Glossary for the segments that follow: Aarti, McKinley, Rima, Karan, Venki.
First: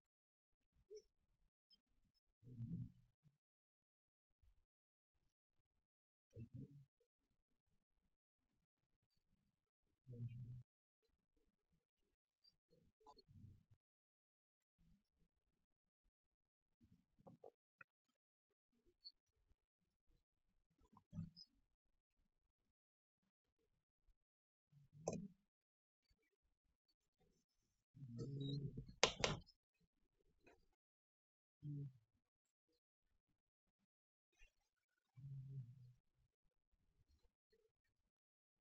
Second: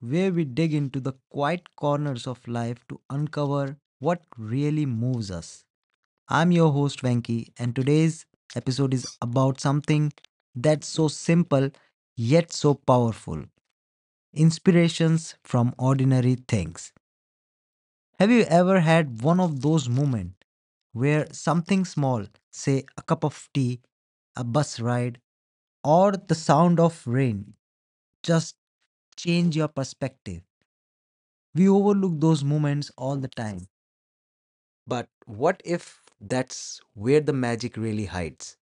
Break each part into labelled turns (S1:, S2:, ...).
S1: where we dig into the quiet corners of life to uncover what really moves us. I'm your host Venki, and today's episode is about something that's so simple yet so powerful, inspirations from ordinary things. Have you ever had one of those moments where something small, say a cup of tea, a bus ride, or the sound of rain, just change your perspective? We overlook those moments all the time. But what if that's where the magic really hides?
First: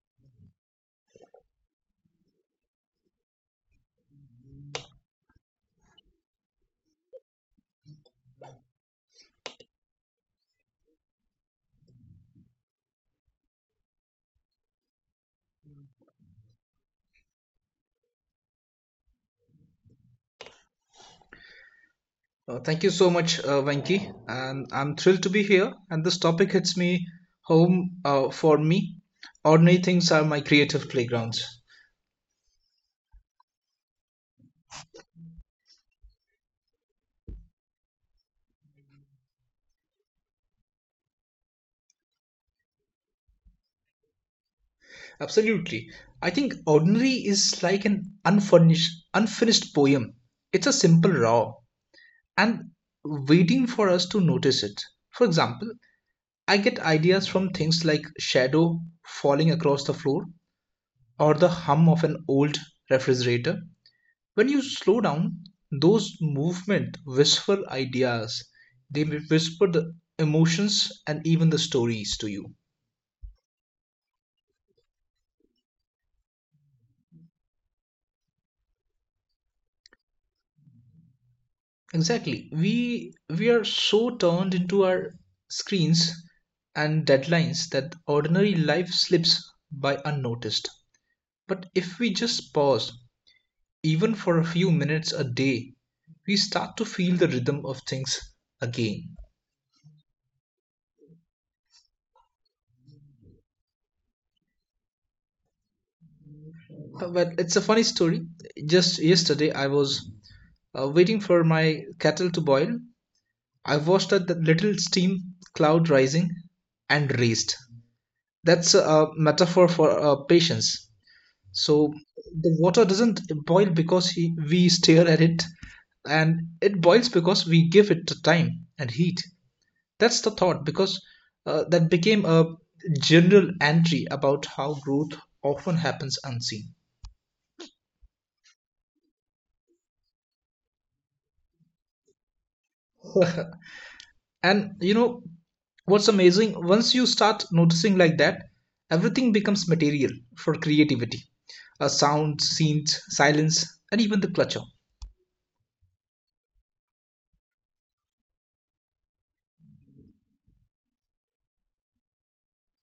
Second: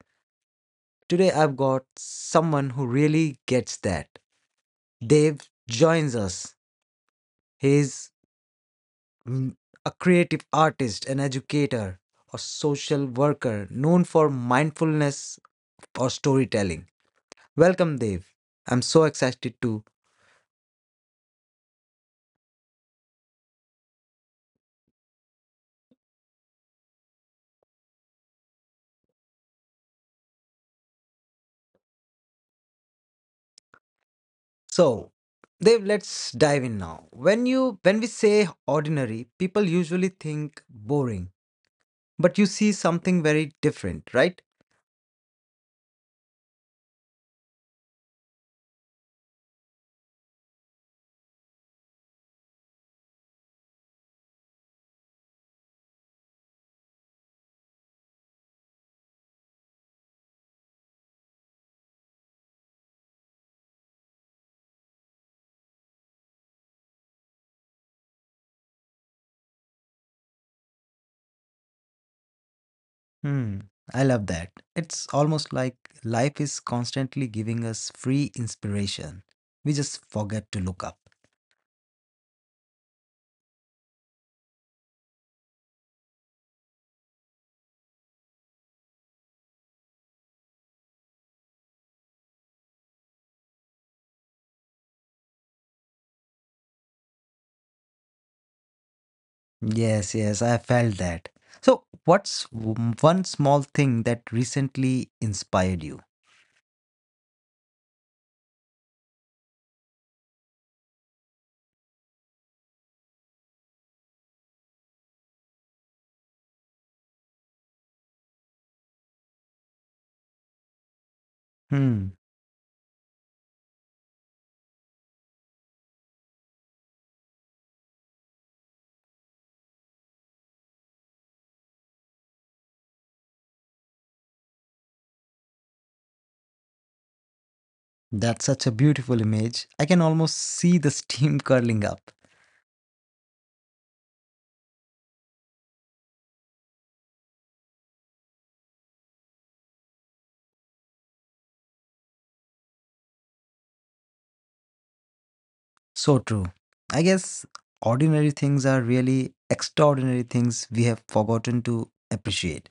S1: Today I've got someone who really gets that. Dave joins us. He's mm, a creative artist, an educator, or social worker known for mindfulness or storytelling. Welcome, Dev. I'm so excited too.
S2: Thank you so much, Venki, and I'm thrilled to be here. And this topic hits me home for me. Ordinary things are my creative playgrounds.
S1: So, Dev, let's dive in now. When we say ordinary, people usually think boring, but you see something very different, right?
S2: Absolutely, I think ordinary is like an unfurnished, unfinished poem. It's a simple raw and waiting for us to notice it. For example, I get ideas from things like shadow falling across the floor, or the hum of an old refrigerator. When you slow down, those movement whisper ideas. They may whisper the emotions and even the stories to you.
S1: Hmm. I love that. It's almost like life is constantly giving us free inspiration. We just forget to look up.
S2: Exactly, we are so turned into our screens and deadlines that ordinary life slips by unnoticed. But if we just pause, even for a few minutes a day, we start to feel the rhythm of things again.
S1: Yes, yes, I felt that. So, what's one small thing that recently inspired you?
S2: Well, it's a funny story. Just yesterday I was waiting for my kettle to boil. I watched the little steam cloud rising and raised. That's a metaphor for patience. So,
S1: Hmm,
S2: the water doesn't boil because we stare at it, and it boils because we give it time and heat. That's the thought, because that became a general entry about how growth often happens unseen.
S1: that's such a beautiful image. I can almost see the steam curling up.
S2: And you know what's amazing? Once you start noticing like that, everything becomes material for creativity: a sound, scenes, silence, and even the clutter.
S1: So true. I guess ordinary things are really extraordinary things we have forgotten to appreciate.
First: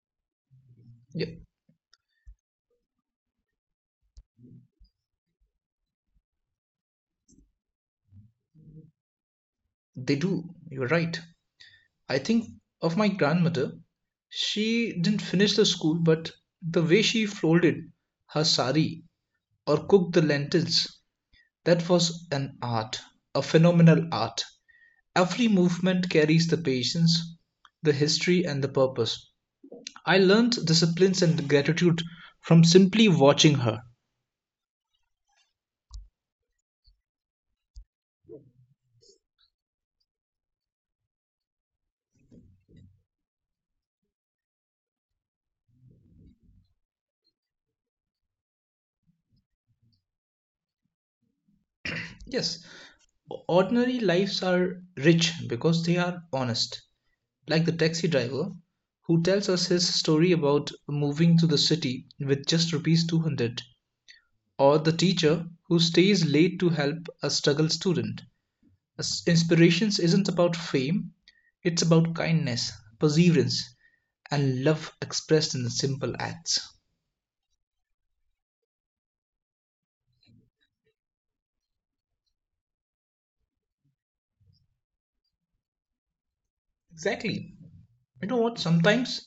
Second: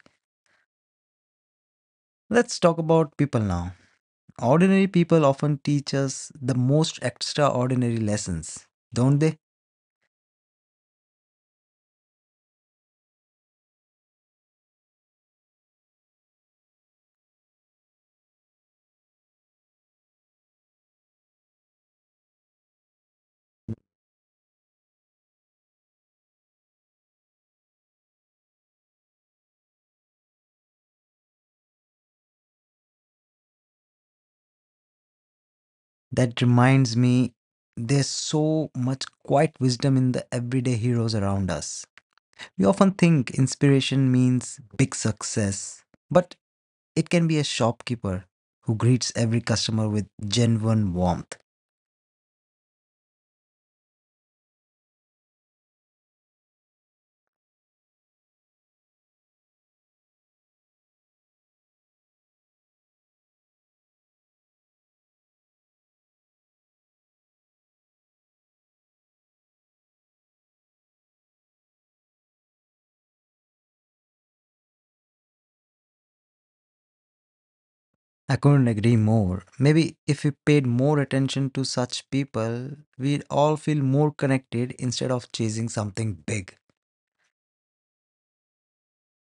S2: Yeah,
S1: Let's talk about people now. Ordinary people often teach us the most extraordinary lessons, don't they?
S2: they do. You're right. I think of my grandmother. She didn't finish the school, but the way she folded her sari or cooked the lentils, that was an art, a phenomenal art. Every movement carries the patience, the history, and the purpose. I learned disciplines and gratitude from simply watching her.
S1: That reminds me, there's so much quiet wisdom in the everyday heroes around us. We often think inspiration means big success, but it can be a shopkeeper who greets every customer with genuine warmth.
S2: Yes, ordinary lives are rich because they are honest. Like the taxi driver who tells us his story about moving to the city with just rupees 200, or the teacher who stays late to help a struggle student. Inspirations isn't about fame. It's about kindness, perseverance, and love expressed in simple acts.
S1: I couldn't agree more. Maybe if we paid more attention to such people, we'd all feel more connected instead of chasing something big.
S2: Exactly. You know what? Sometimes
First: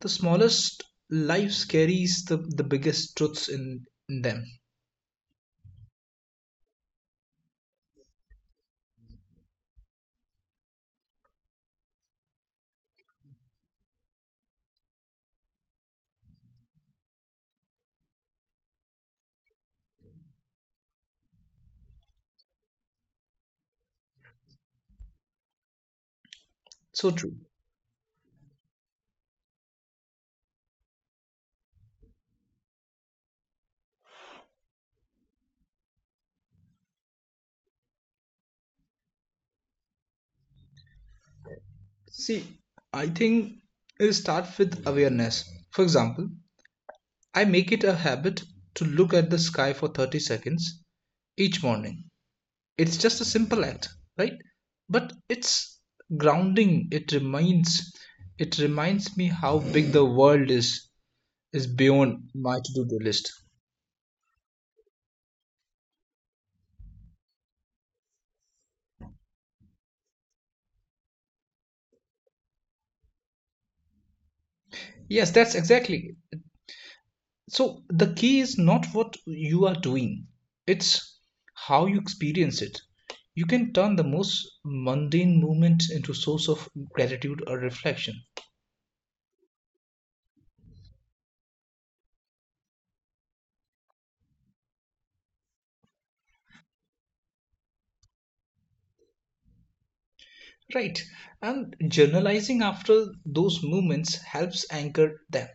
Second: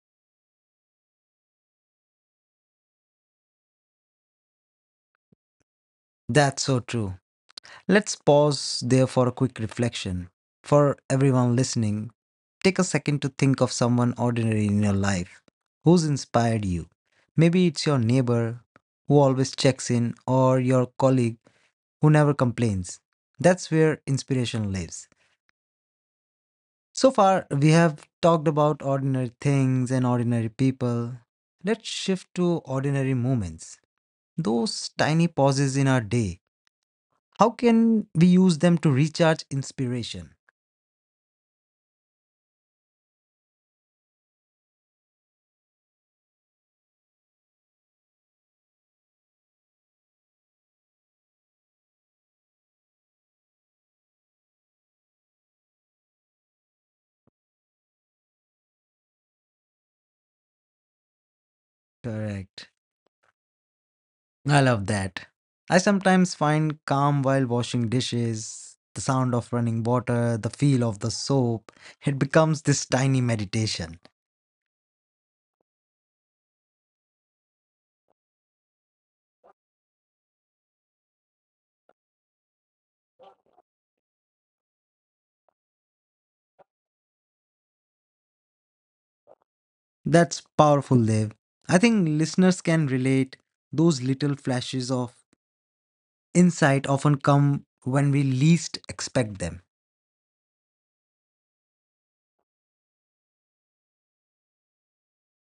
S2: the smallest lives carries the biggest truths in them.
S1: That's so true. Let's pause there for a quick reflection. For everyone listening, take a second to think of someone ordinary in your life who's inspired you. Maybe it's your neighbor who always checks in or your colleague who never complains. That's where inspiration lives.
S2: So
S1: So
S2: true.
S1: far, we have talked about ordinary things and ordinary people. Let's shift to ordinary moments, those tiny pauses in our day. How can we use them to recharge inspiration?
S2: See, I think it starts with awareness. For example, I make it a habit to look at the sky for 30 seconds each morning. It's just a simple act, right? But it's grounding. It reminds me how big the world is beyond my
S1: Correct.
S2: to-do list.
S1: I love that. I sometimes find calm while washing dishes, the sound of running water, the feel of the soap. It becomes this tiny meditation.
S2: Yes, that's exactly. So the key is not what you are doing, it's how you experience it. You can turn the most mundane moments into a source of gratitude or reflection.
S1: That's powerful, Dev. I think listeners can relate. Those little flashes of insight often come when we least expect them.
S2: Right. And journalizing after those moments helps anchor them.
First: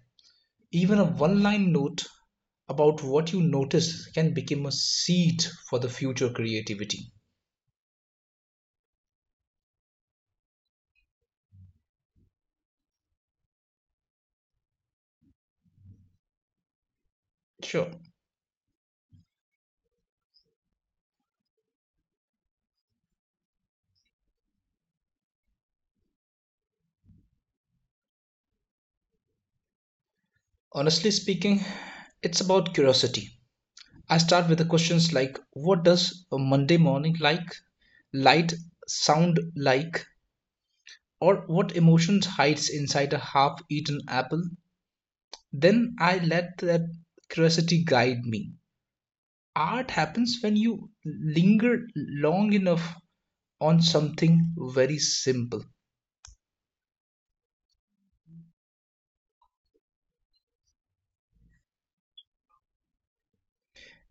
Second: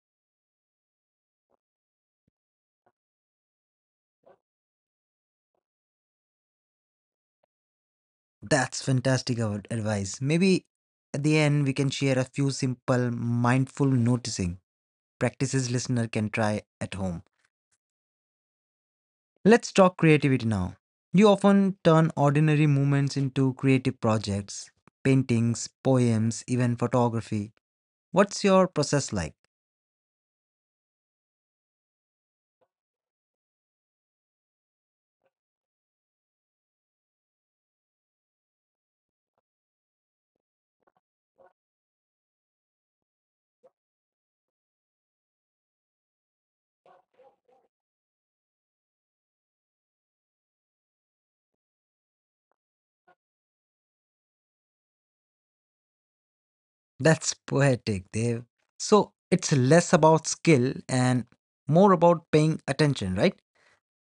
S2: Even a one line note about what you notice can become a seed for the future creativity.
S1: That's fantastic advice. Maybe at the end, we can share a few simple mindful noticing practices listener can try at home.
S2: Sure.
S1: Let's talk creativity now. You often turn ordinary moments into creative projects, paintings, poems, even photography. What's your process like?
S2: Honestly speaking, it's about curiosity. I start with the questions like what does a Monday morning like, light sound like, or what emotions hides inside a half-eaten apple? Then I let that curiosity guide me. Art happens when you linger long enough on something very simple.
S1: That's poetic, Dev. So it's less about skill and more about paying attention, right?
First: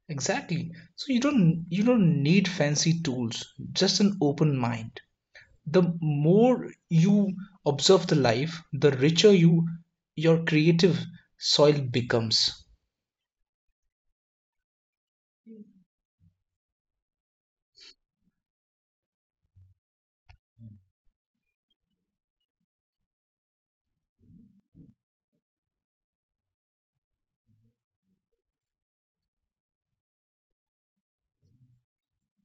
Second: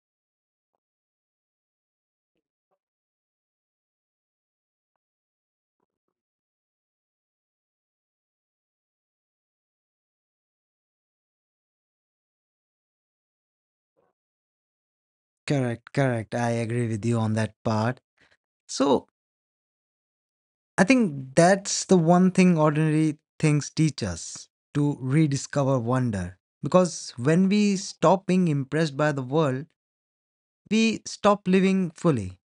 S2: Exactly. So you don't need fancy tools, just an open mind. The more you observe the life, the richer your creative soil becomes.
S1: Correct, correct. I agree with you on that part. So I think that's the one thing ordinary things teach us, to rediscover wonder. Because when we stop being impressed by the world, we stop living fully.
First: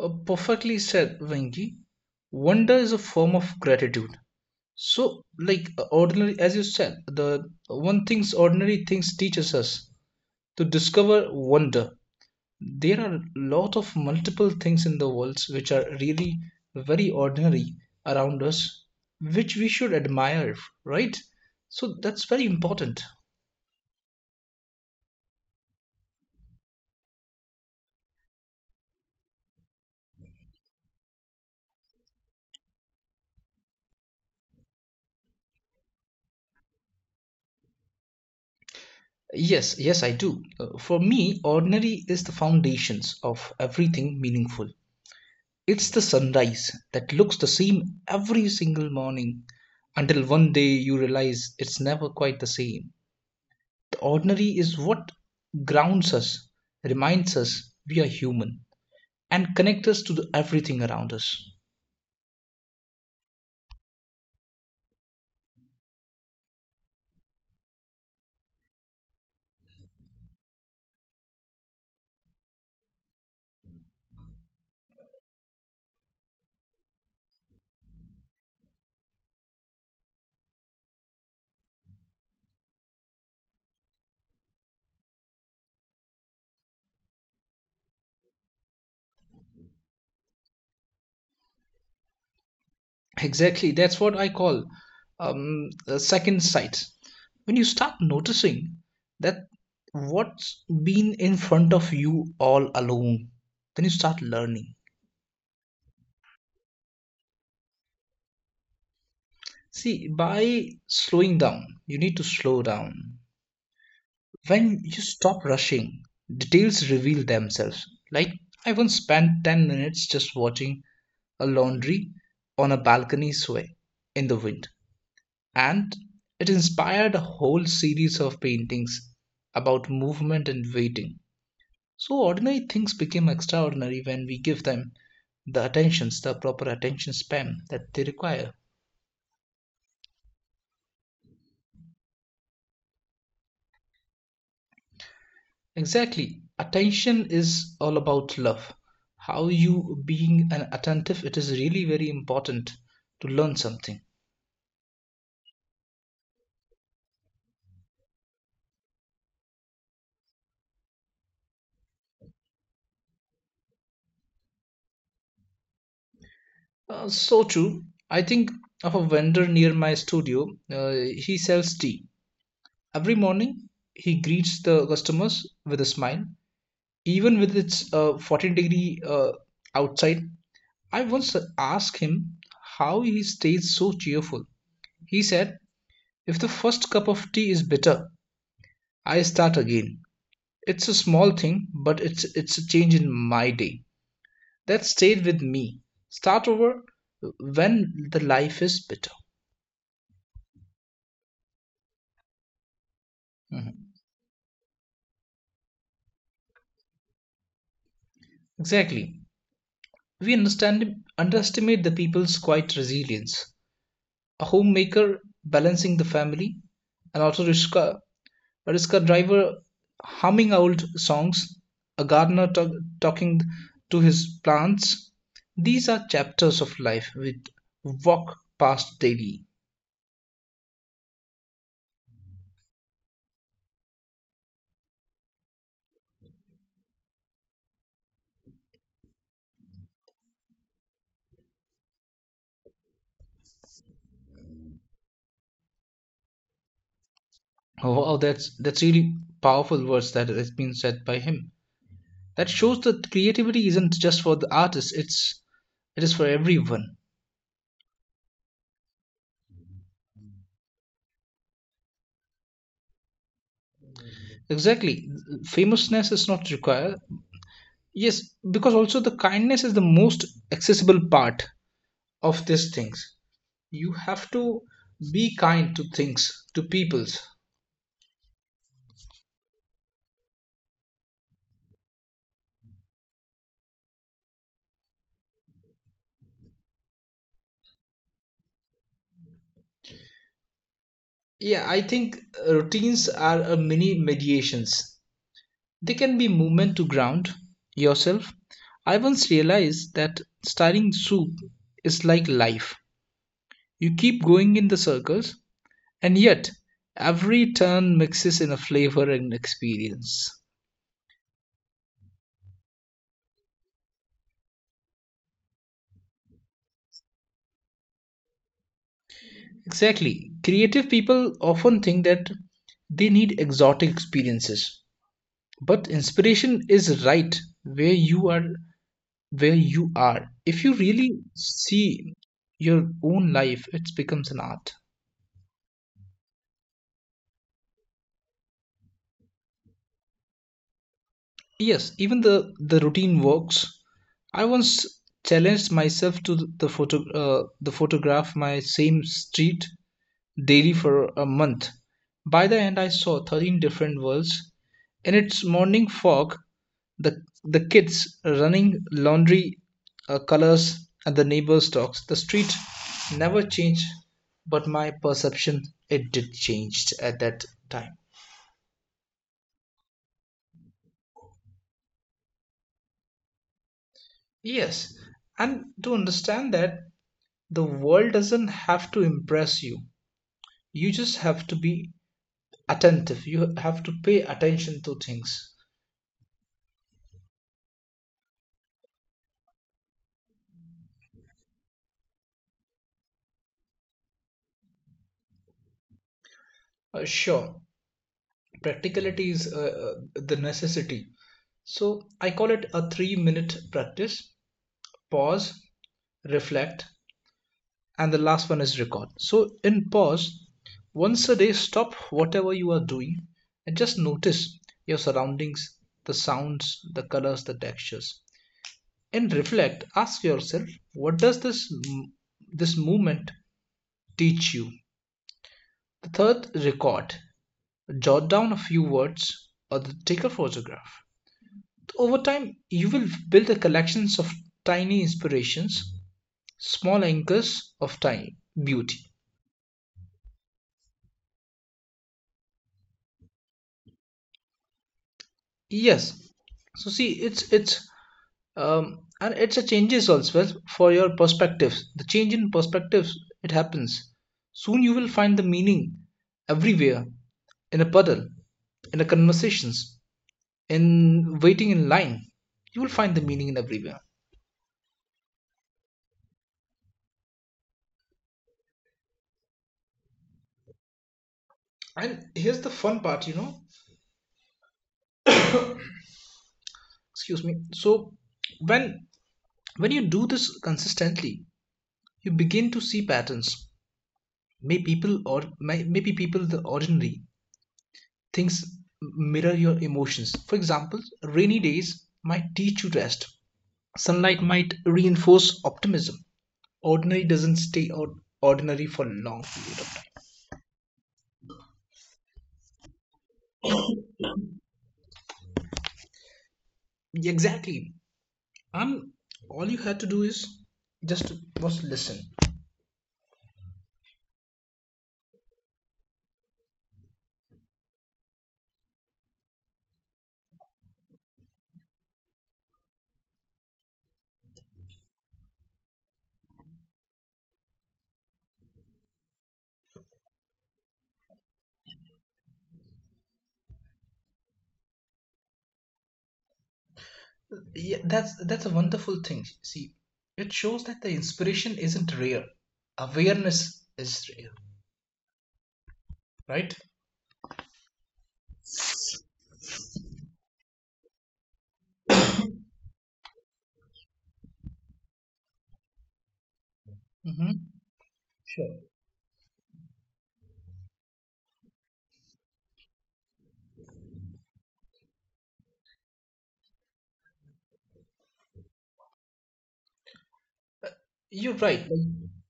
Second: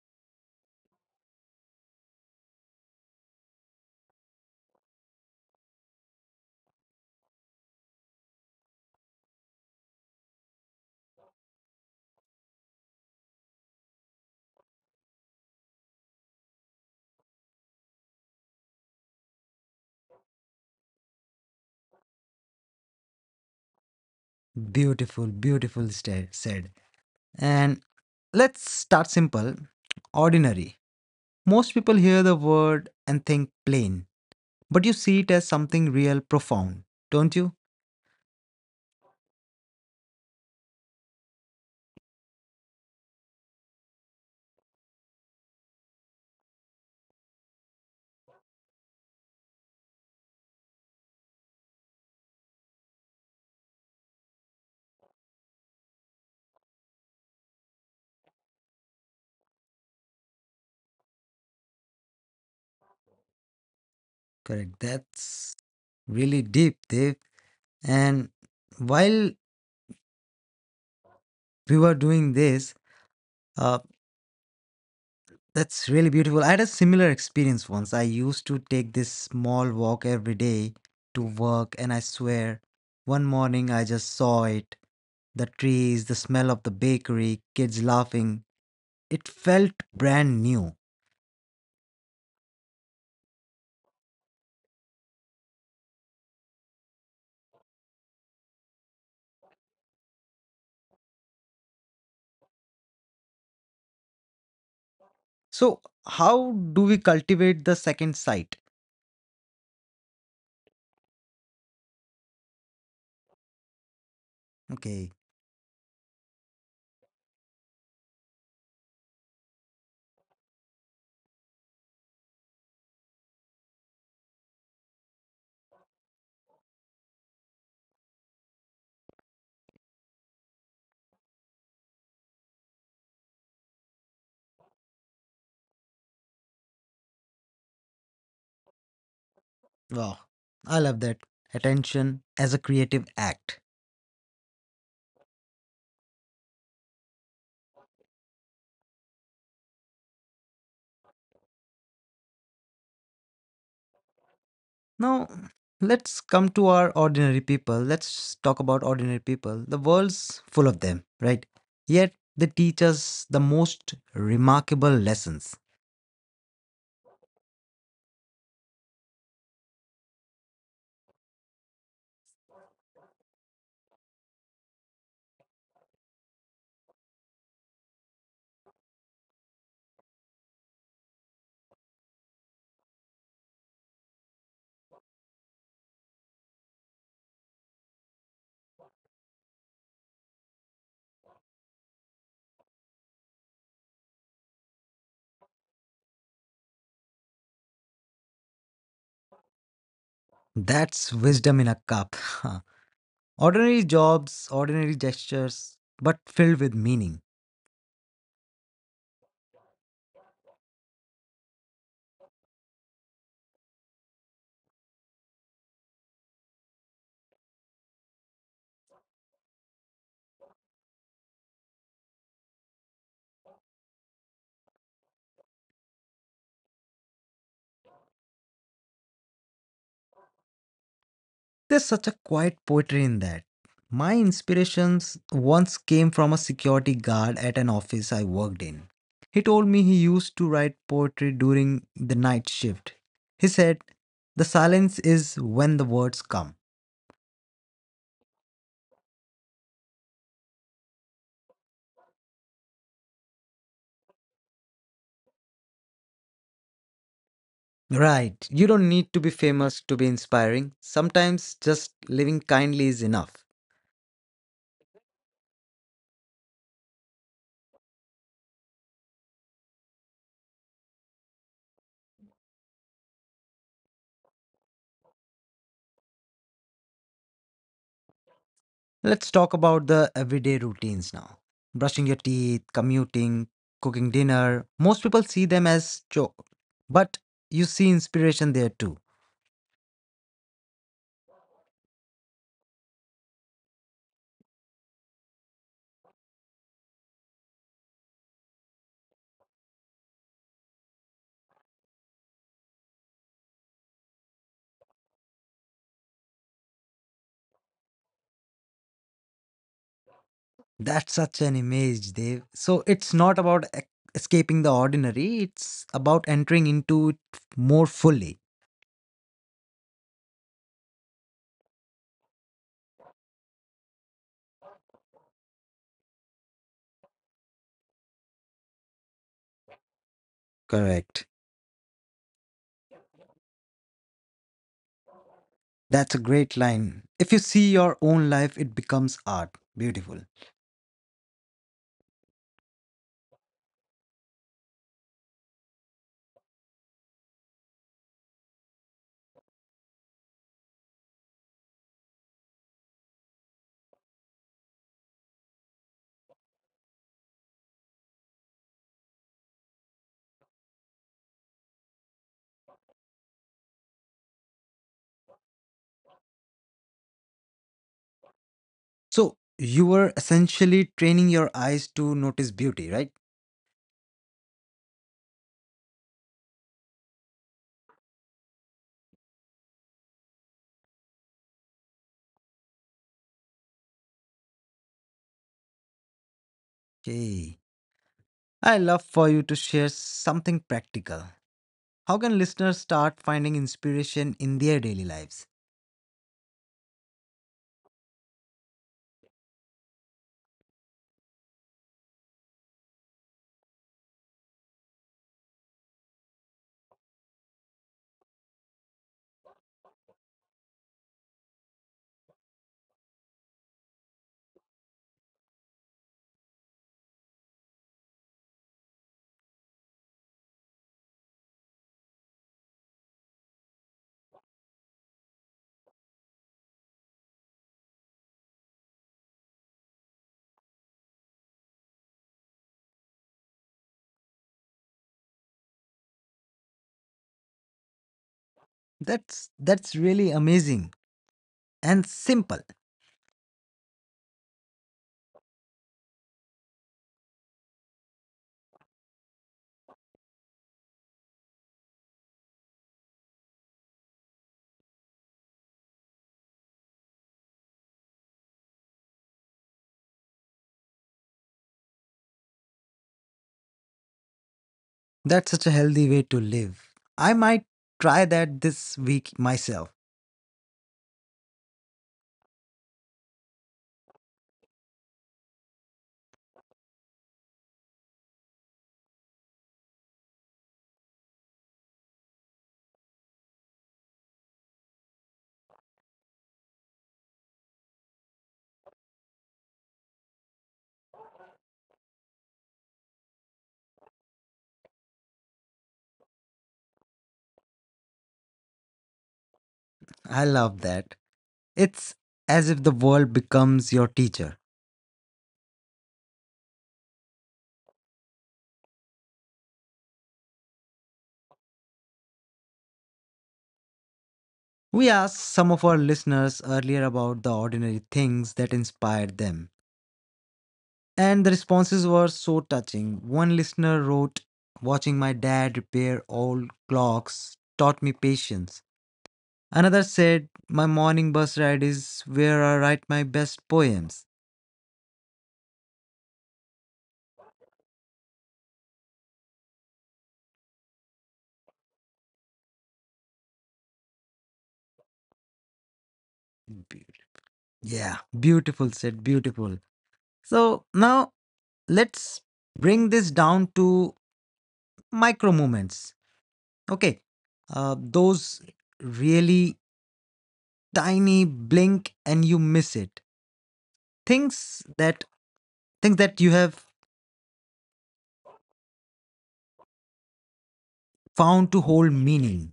S2: Perfectly said, Venki. Wonder is a form of gratitude. So, like ordinary, as you said, the one things ordinary things teaches us to discover wonder. There are a lot of multiple things in the world which are really very ordinary around us, which we should admire, right? So that's very important.
S1: Beautiful, beautiful said. And let's start simple, ordinary. Most people hear the word and think plain, but you see it as something real, profound, don't you?
S2: Yes, yes, I do. For me, ordinary is the foundations of everything meaningful. It's the sunrise that looks the same every single morning until one day you realize it's never quite the same. The ordinary is what grounds us, reminds us we are human, and connects us to the everything around us.
S1: Correct. That's really deep, Dave. And while we were doing this, uh, that's really beautiful. I had a similar experience once. I used to take this small walk every day to work, and I swear, one morning I just saw it. The trees, the smell of the bakery, kids laughing. It felt brand new.
S2: Exactly. That's what I call a second sight. When you start noticing that what's been in front of you all along, then you start learning.
S1: So, how do we cultivate the second sight?
S2: See, by slowing down, you need to slow down. When you
S1: Okay,
S2: stop rushing, details reveal themselves. Like, I once spent 10 minutes just watching a laundry on a balcony sway in the wind. And it inspired a whole series of paintings about movement and waiting. So, ordinary things become extraordinary when we give them the attentions, the proper attention span that they require.
S1: wow. I love that. Attention as a creative act.
S2: Exactly. Attention is all about love. How you being an attentive, it is really very important to learn something.
S1: Now, let's come to our ordinary people. Let's talk about ordinary people. The world's full of them, right? Yet they teach us the most remarkable lessons.
S2: So true. I think of a vendor near my studio. He sells tea. Every morning, he greets the customers with a smile, even with its 14 degree outside. I once asked him how he stays so cheerful. He said, "If the first cup of tea is bitter, I start again. It's a small thing, but it's a change in my day that stayed with me. Start over when the life is bitter."
S1: That's wisdom in a cup. Ordinary
S2: Mhm.
S1: jobs, ordinary gestures, but filled with meaning.
S2: Exactly. We understand underestimate the people's quiet resilience. A homemaker balancing the family, and also Rishka, a Rishka driver humming old songs, a gardener talking to his plants. These are chapters of life which walk past daily.
S1: There's such a quiet poetry in that. My inspirations once came from a security guard at an office I worked in. He told me he used to write poetry during the night shift. He said, "The silence is when the words come."
S2: Oh, wow, that's really powerful words that has been said by him. That shows that creativity isn't just for the artist; it is for everyone.
S1: Right, you don't need to be famous to be inspiring. Sometimes just living kindly is enough.
S2: Exactly, famousness is not required. Yes, because also the kindness is the most accessible part of these things. You have to be kind to things, to peoples.
S1: Let's talk about the everyday routines now. Brushing your teeth, commuting, cooking dinner. Most people see them as chore, but you see inspiration there too.
S2: Yeah, I think routines are a mini mediations. They can be movement to ground yourself. I once realized that stirring soup is like life. You keep going in the circles, and yet every turn mixes in a flavor and experience.
S1: That's such an image, Dave. So it's not about escaping the ordinary, it's about entering into it more fully.
S2: Exactly. Creative people often think that they need exotic experiences, but inspiration is right where you are where you are. If you really
S1: Correct.
S2: see your own life, it becomes an art.
S1: That's a great line. If you see your own life, it becomes art. Beautiful.
S2: Yes, even the routine works. I once challenged myself to the photograph my same street daily for a month. By the end, I saw 13 different worlds. In its morning fog, the kids running laundry colors at the neighbor's dogs. The street never changed, but my perception it did changed at that time.
S1: So you were essentially training your eyes to notice beauty, right?
S2: Yes, and to understand that the world doesn't have to impress you. You just have to be attentive. You have to pay attention to things.
S1: Okay. I love for you to share something practical. How can listeners start finding inspiration in their daily lives?
S2: Sure. Practicality is the necessity. So I call it a 3-minute practice: pause, reflect, and the last one is record. So in pause, once a day, stop whatever you are doing and just notice your surroundings, the sounds, the colors, the textures. In reflect, ask yourself, what does this movement teach you? The third, record. Jot down a few words or take a photograph. Over time, you will build a collections of tiny inspirations, small anchors of tiny beauty.
S1: That's really amazing and simple.
S2: Yes, so see, it's and it's a changes also well for your perspectives, the change in perspectives, it happens. Soon you will find the meaning everywhere, in a puddle, in the conversations, in waiting in line, you will find the meaning in everywhere.
S1: That's such a healthy way to live. I might try that this week myself.
S2: And here's the fun part. Excuse me. So, when you do this consistently, you begin to see patterns. Maybe people, the ordinary things, mirror your emotions. For example, rainy days might teach you rest, sunlight might reinforce optimism. Ordinary doesn't stay or ordinary for long.
S1: I love that. It's as if the world becomes your teacher.
S2: Exactly. um all you had to do is just was listen.
S1: We asked some of our listeners earlier about the ordinary things that inspired them, and the responses were so touching. One listener wrote, "Watching my dad repair old clocks taught me patience." Another said, "My morning bus ride is where I write my best poems."
S2: Yeah, that's a wonderful thing. See, it shows that the inspiration isn't rare. Awareness is rare, right?
S1: Be- Yeah, beautiful said, beautiful. So now let's bring this down to micro movements. Okay,
S2: Mm-hmm.
S1: those
S2: Sure.
S1: really tiny blink and you miss it. Things that things that you have found
S2: You're
S1: to hold
S2: right.
S1: meaning.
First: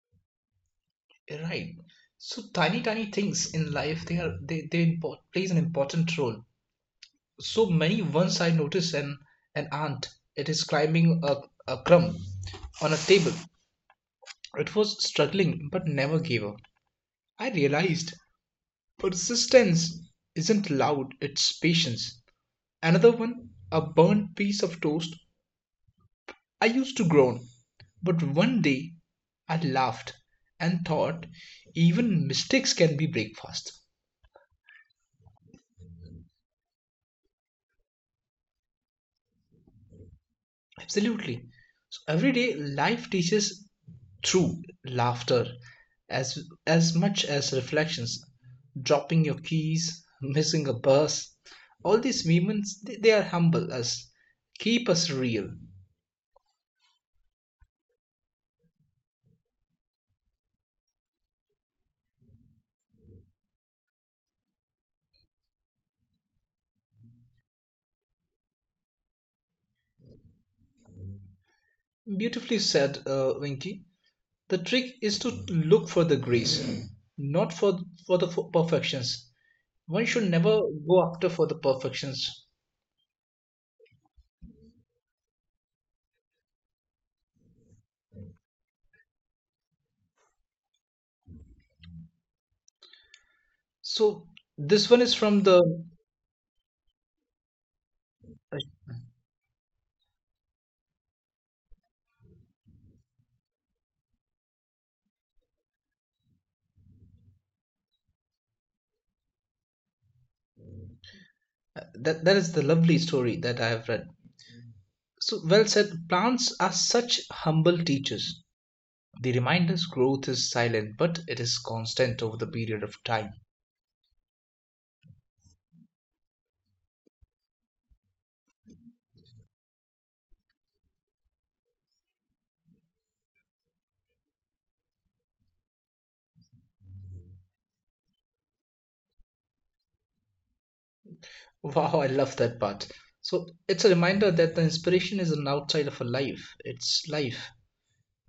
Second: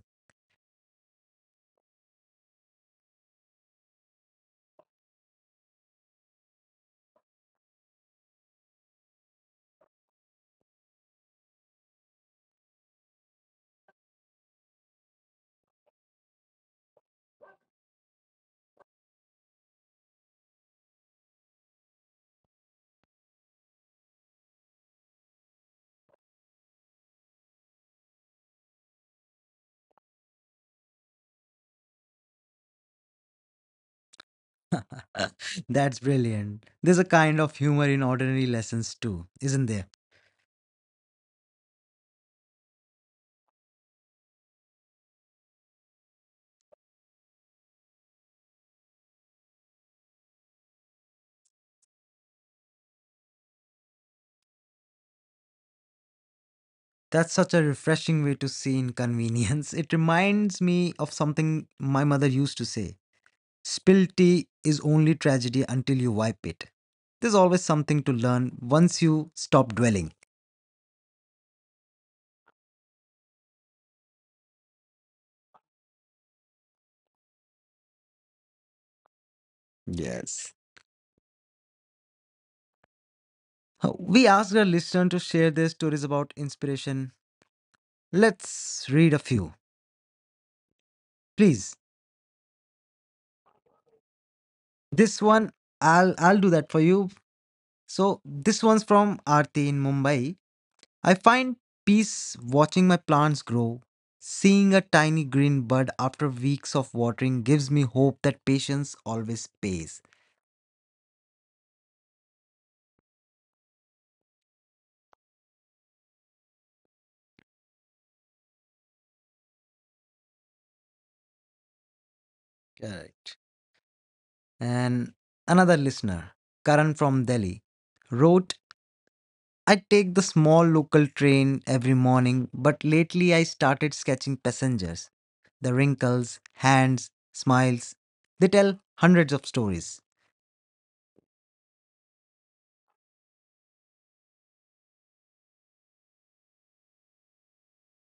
S2: Like, right. So tiny, tiny things in life, they are they import, plays an important role. So many once I noticed an ant. It is climbing a crumb on a table. It was struggling but never gave up. I realized persistence isn't loud, it's patience. Another one, a burnt piece of toast I used to groan, but one day I laughed and thought even mistakes can be breakfast.
S1: That's brilliant. There's a kind of humor in ordinary lessons too, isn't there?
S2: Absolutely. So everyday life teaches through laughter as as much as reflections. Dropping your keys, missing a bus, all these moments they are humble us, keep us real.
S1: That's such a refreshing way to see inconvenience. It reminds me of something my mother used to say. "Spilled tea is only tragedy until you wipe it." There's always something to learn once you stop dwelling.
S2: Beautifully said, Winky. The trick is to look for the grace, not for the perfections. One should never
S1: Yes.
S2: go after for the perfections.
S1: We asked our listener to share their stories about inspiration. Let's read a few. Please.
S2: So this one is from
S1: This
S2: the.
S1: one, I'll do that for you. So this one's from Aarti in Mumbai. "I find peace watching my plants grow. Seeing a tiny green bud after weeks of watering gives me hope that patience always pays."
S2: That is the lovely story that I have read. So, well said. Plants are such humble teachers. They remind us growth is silent but it is constant over the period of time.
S1: Correct. And another listener, Karan from Delhi, wrote, "I take the small local train every morning, but lately I started sketching passengers. The wrinkles, hands, smiles, they tell hundreds of stories."
S2: Wow, I love that part. So it's a reminder that the inspiration is an outside of a life, it's life,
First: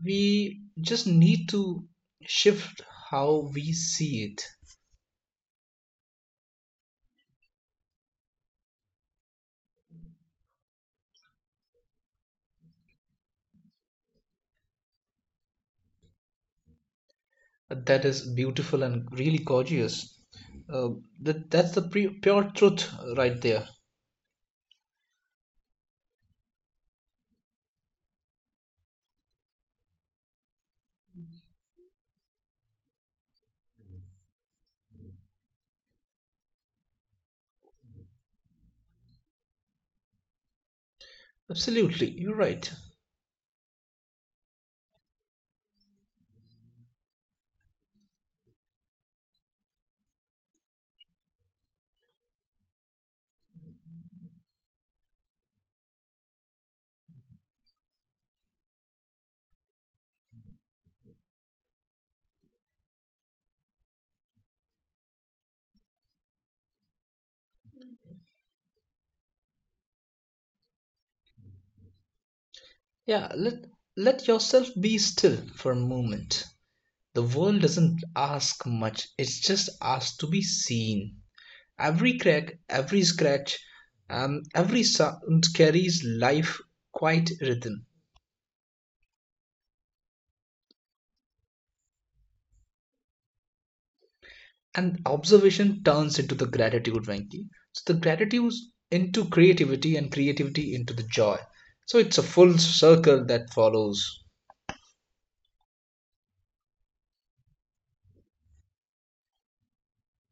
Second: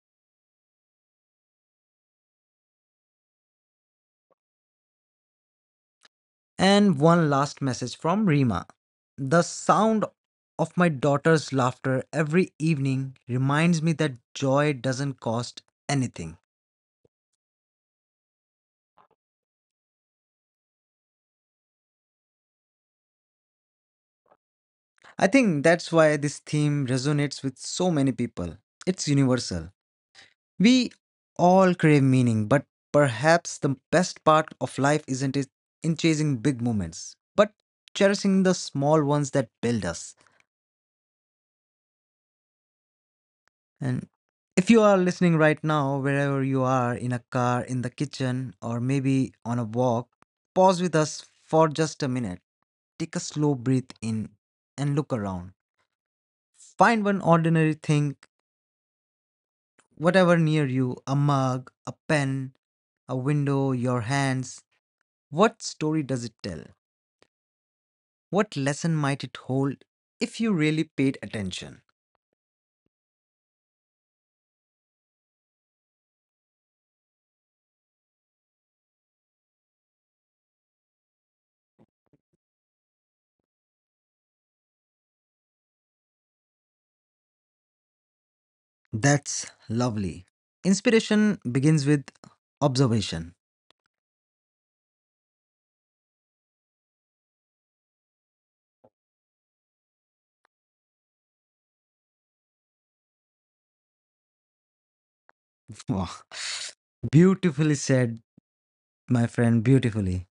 S2: we just need to shift how we see it.
S1: And one last message from Rima. "The sound of my daughter's laughter every evening reminds me that joy doesn't cost anything."
S2: That is beautiful and really gorgeous. Uh, that's the pure truth right there.
S1: I think that's why this theme resonates with so many people. It's universal. We all crave meaning, but perhaps the best part of life isn't it in chasing big moments, but cherishing the small ones that build us.
S2: Absolutely, you're right.
S1: And if you are listening right now, wherever you are, in a car, in the kitchen, or maybe on a walk, pause with us for just a minute. Take a slow breath in and look around. Find one ordinary thing, whatever near you, a mug, a pen, a window, your hands. What story does it tell? What lesson might it hold if you really paid attention?
S2: Yeah, let yourself be still for a moment. The world doesn't ask much. It's just asked to be seen. Every crack, every scratch, every sound carries life quite rhythm.
S1: That's lovely. Inspiration begins with observation.
S2: And observation turns into the gratitude, Venki. So the gratitude into creativity and creativity into the joy. So it's a full circle that follows.
S1: Wow. Beautifully said, my friend, beautifully.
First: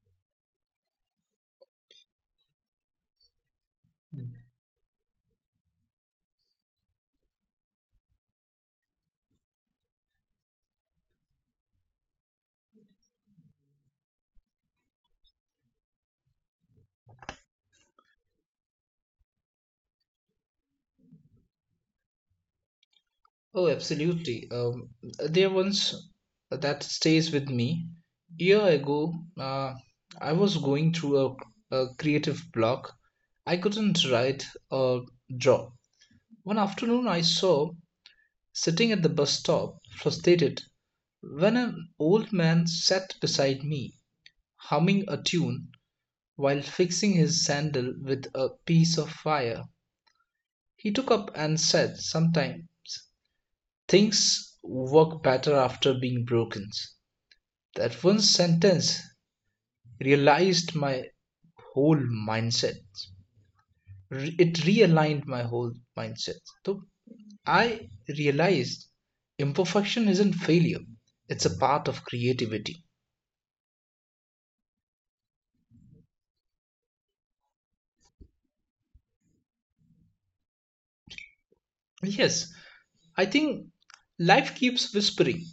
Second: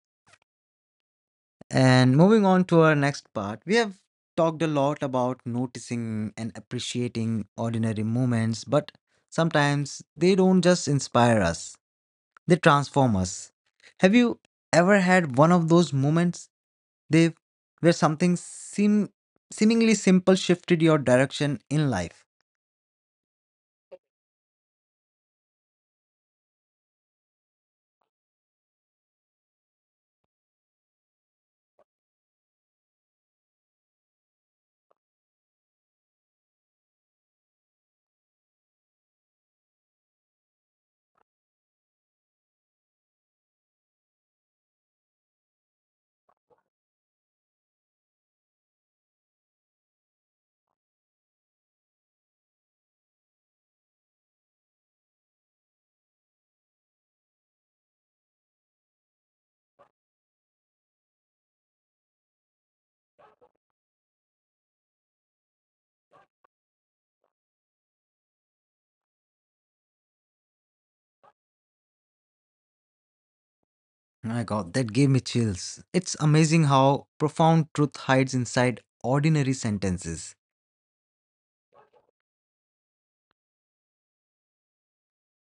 S1: And moving on to our next part, we have talked a lot about noticing and appreciating ordinary moments, but sometimes they don't just inspire us, they transform us. Have you ever had one of those moments They where something seemingly simple shifted your direction in life.
S2: Oh, absolutely. There once that stays with me. Year ago, uh, I was going through a creative block. I couldn't write or draw. One afternoon, I saw sitting at the bus stop, frustrated, when an old man sat beside me humming a tune. While fixing his sandal with a piece of wire, he took up and said sometimes, "Things work better after being broken." That one sentence realized my whole mindset. It realigned my whole mindset. So I realized imperfection isn't failure, it's a part of creativity.
S1: My god, that gave me chills. It's amazing how profound truth hides inside ordinary sentences.
S2: Yes, I think life keeps whispering.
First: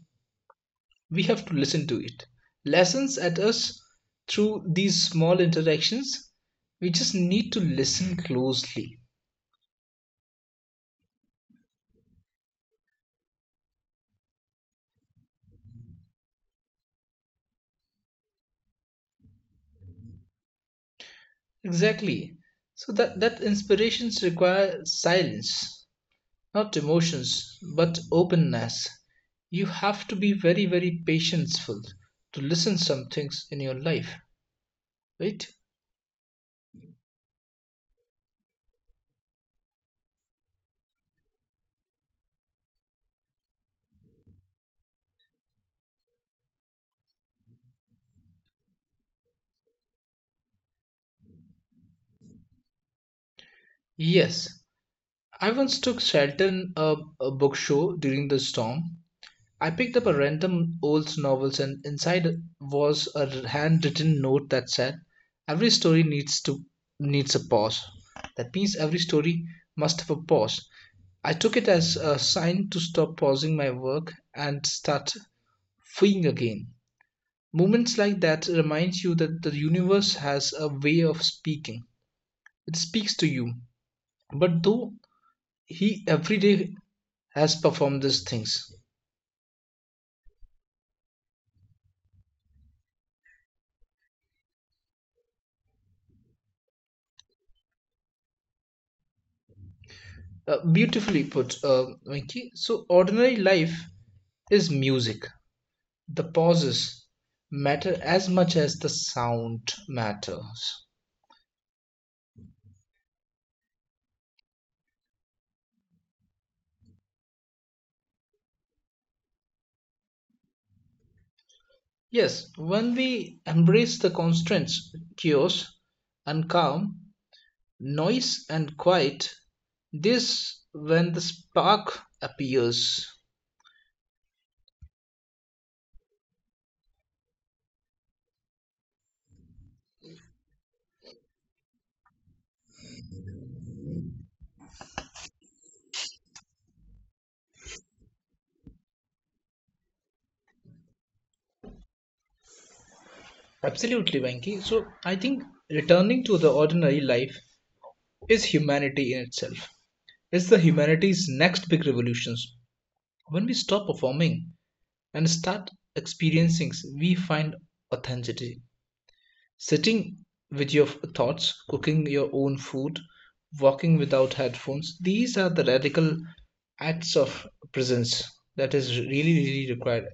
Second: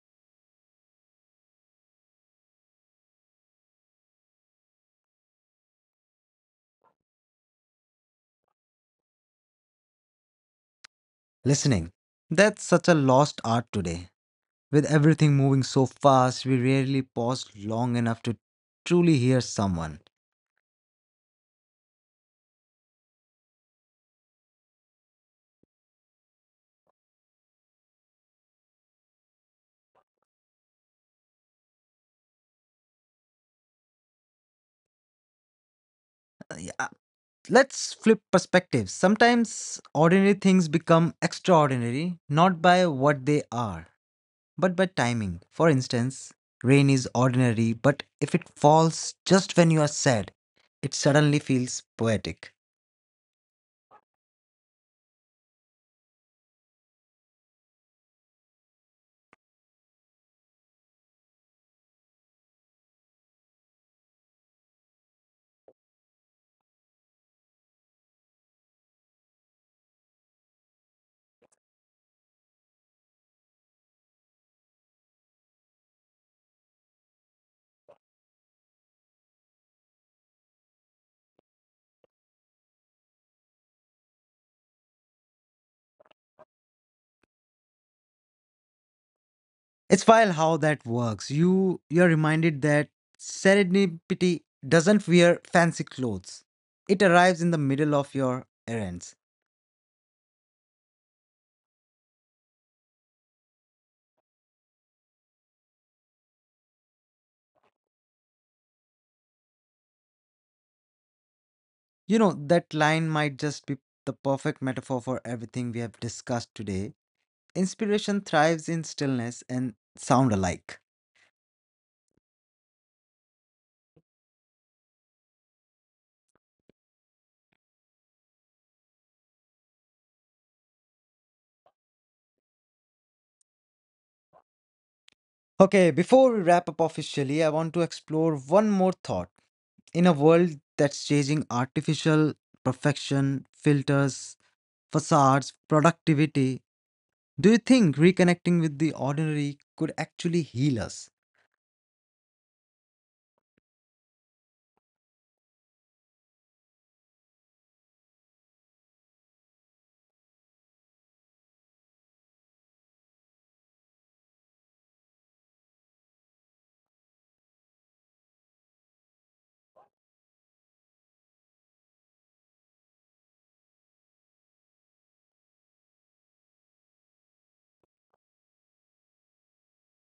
S2: We have to listen to it lessons at us through these small interactions. We just need to listen closely.
S1: Listening. That's such a lost art today. With everything moving so fast, we rarely pause long enough to truly hear someone.
S2: Exactly. So that inspirations require silence, not emotions but openness. You have to be very very patientful to listen some things in your life, right?
S1: Yeah. Let's flip perspectives. Sometimes ordinary things become extraordinary, not by what they are, but by timing. For instance, rain is ordinary, but if it falls just when you are sad, it suddenly feels poetic.
S2: Yes, I once took shelter in a book show during the storm. I picked up a random old novels and inside was a handwritten note that said, "Every story needs a pause." That means every story must have a pause. I took it as a sign to stop pausing my work and start freeing again. Moments like that reminds you that the universe has a way of speaking. It speaks to you. But though he every day has performed these things,
S1: It's wild how that works. You're reminded that serendipity doesn't wear fancy clothes. It arrives in the middle of your errands.
S2: Beautifully put, Venky. So, ordinary life is music. The pauses matter as much as the sound matters.
S1: You know, that line might just be the perfect metaphor for everything we have discussed today. Inspiration thrives in stillness and sound alike.
S2: Yes, when we embrace the constraints, chaos and calm, noise and quiet, this when the spark appears.
S1: Okay, before we wrap up officially, I want to explore one more thought. In a world that's chasing artificial perfection, filters, facades, productivity, do you think reconnecting with the ordinary could actually heal us?
S2: Absolutely, Venky. So, I think returning to the ordinary life is humanity in itself. It's the humanity's next big revolutions. When we stop performing and start experiencing, we find authenticity. Sitting with your thoughts, cooking your own food, walking without headphones, these are the radical acts of presence that is really, really required.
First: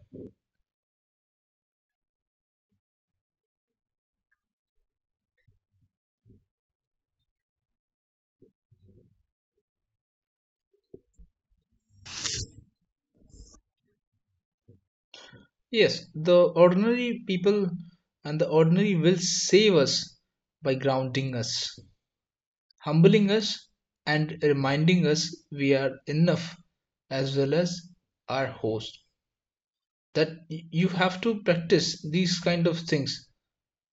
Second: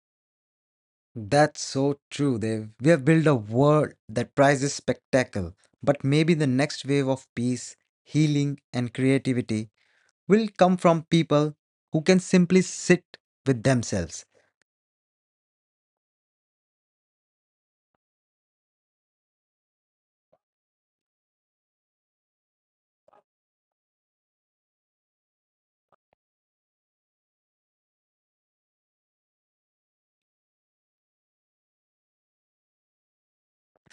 S1: That's so true, Dev. We have built a world that prizes spectacle, but maybe the next wave of peace, healing, and creativity will come from people who can simply sit with themselves.
S2: Yes, the ordinary people and the ordinary will save us by grounding us, humbling us, and reminding us we are enough as well as our host. That you have to practice these kind of things.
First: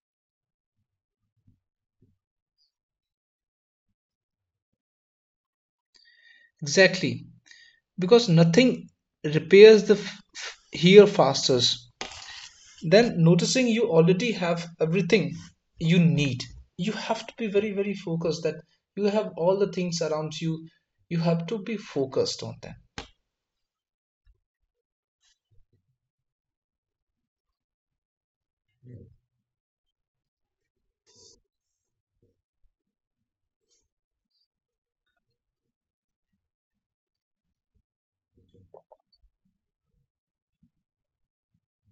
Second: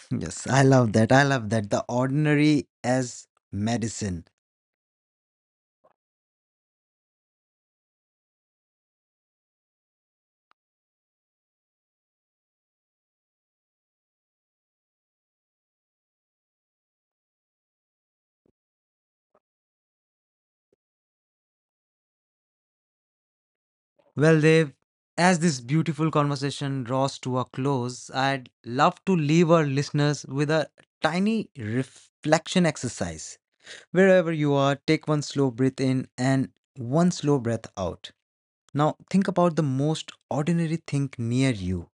S1: Yes, I love that. I love that. The ordinary as medicine.
S2: Exactly, because nothing repairs the here fastest than noticing you already have everything you need. You have to be very very focused that you have all the things around you, you have to be focused on them.
S1: Well, Dave, as this beautiful conversation draws to a close, I'd love to leave our listeners with a tiny reflection exercise. Wherever you are, take one slow breath in and one slow breath out. Now, think about the most ordinary thing near you.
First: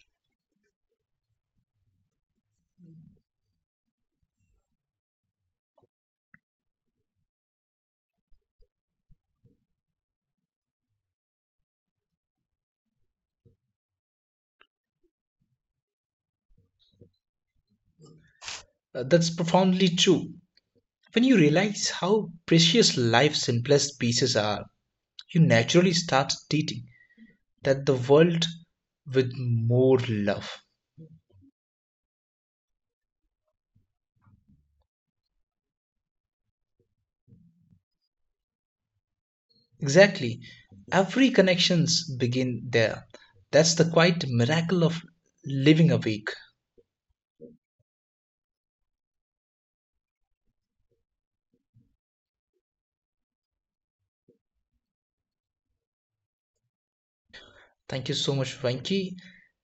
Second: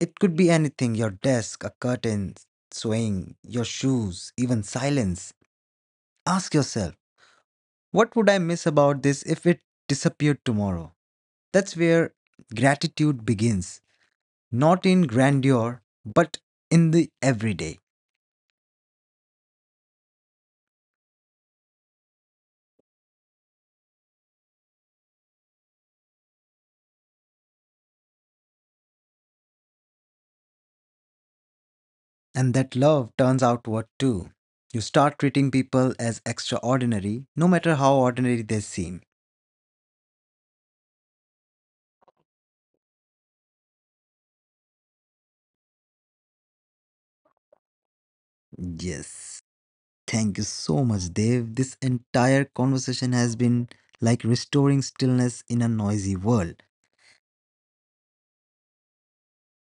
S1: It could be anything, your desk, a curtain swaying, your shoes, even silence. Ask yourself, what would I miss about this if it disappeared tomorrow? That's where gratitude begins, not in grandeur, but in the everyday.
S2: That's profoundly true. When you realize how precious life's simplest pieces are, you naturally start treating that the world with more love.
S1: And that love turns outward too. You start treating people as extraordinary, no matter how ordinary they seem.
S2: Exactly. Every connections begin there. That's the quite miracle of living a week.
S1: Yes. Thank you so much, Dave. This entire conversation has been like restoring stillness in a noisy world.
S2: Thank you so much, Venki.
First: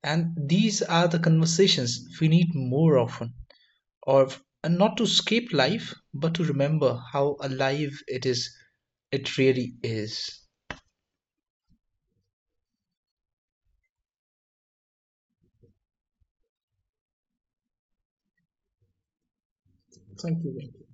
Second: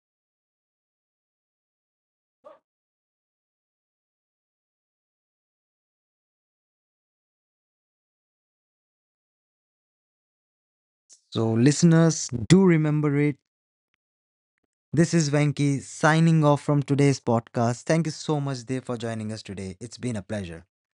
S2: And these are the conversations we need more often. Or and not to escape life, but to remember how alive it is, it really is.
S1: So, listeners, do remember it. This is Venki signing off from today's podcast. Thank you so much, Dev, for joining us today. It's been a
S2: Thank you,
S1: pleasure.
S2: Venki.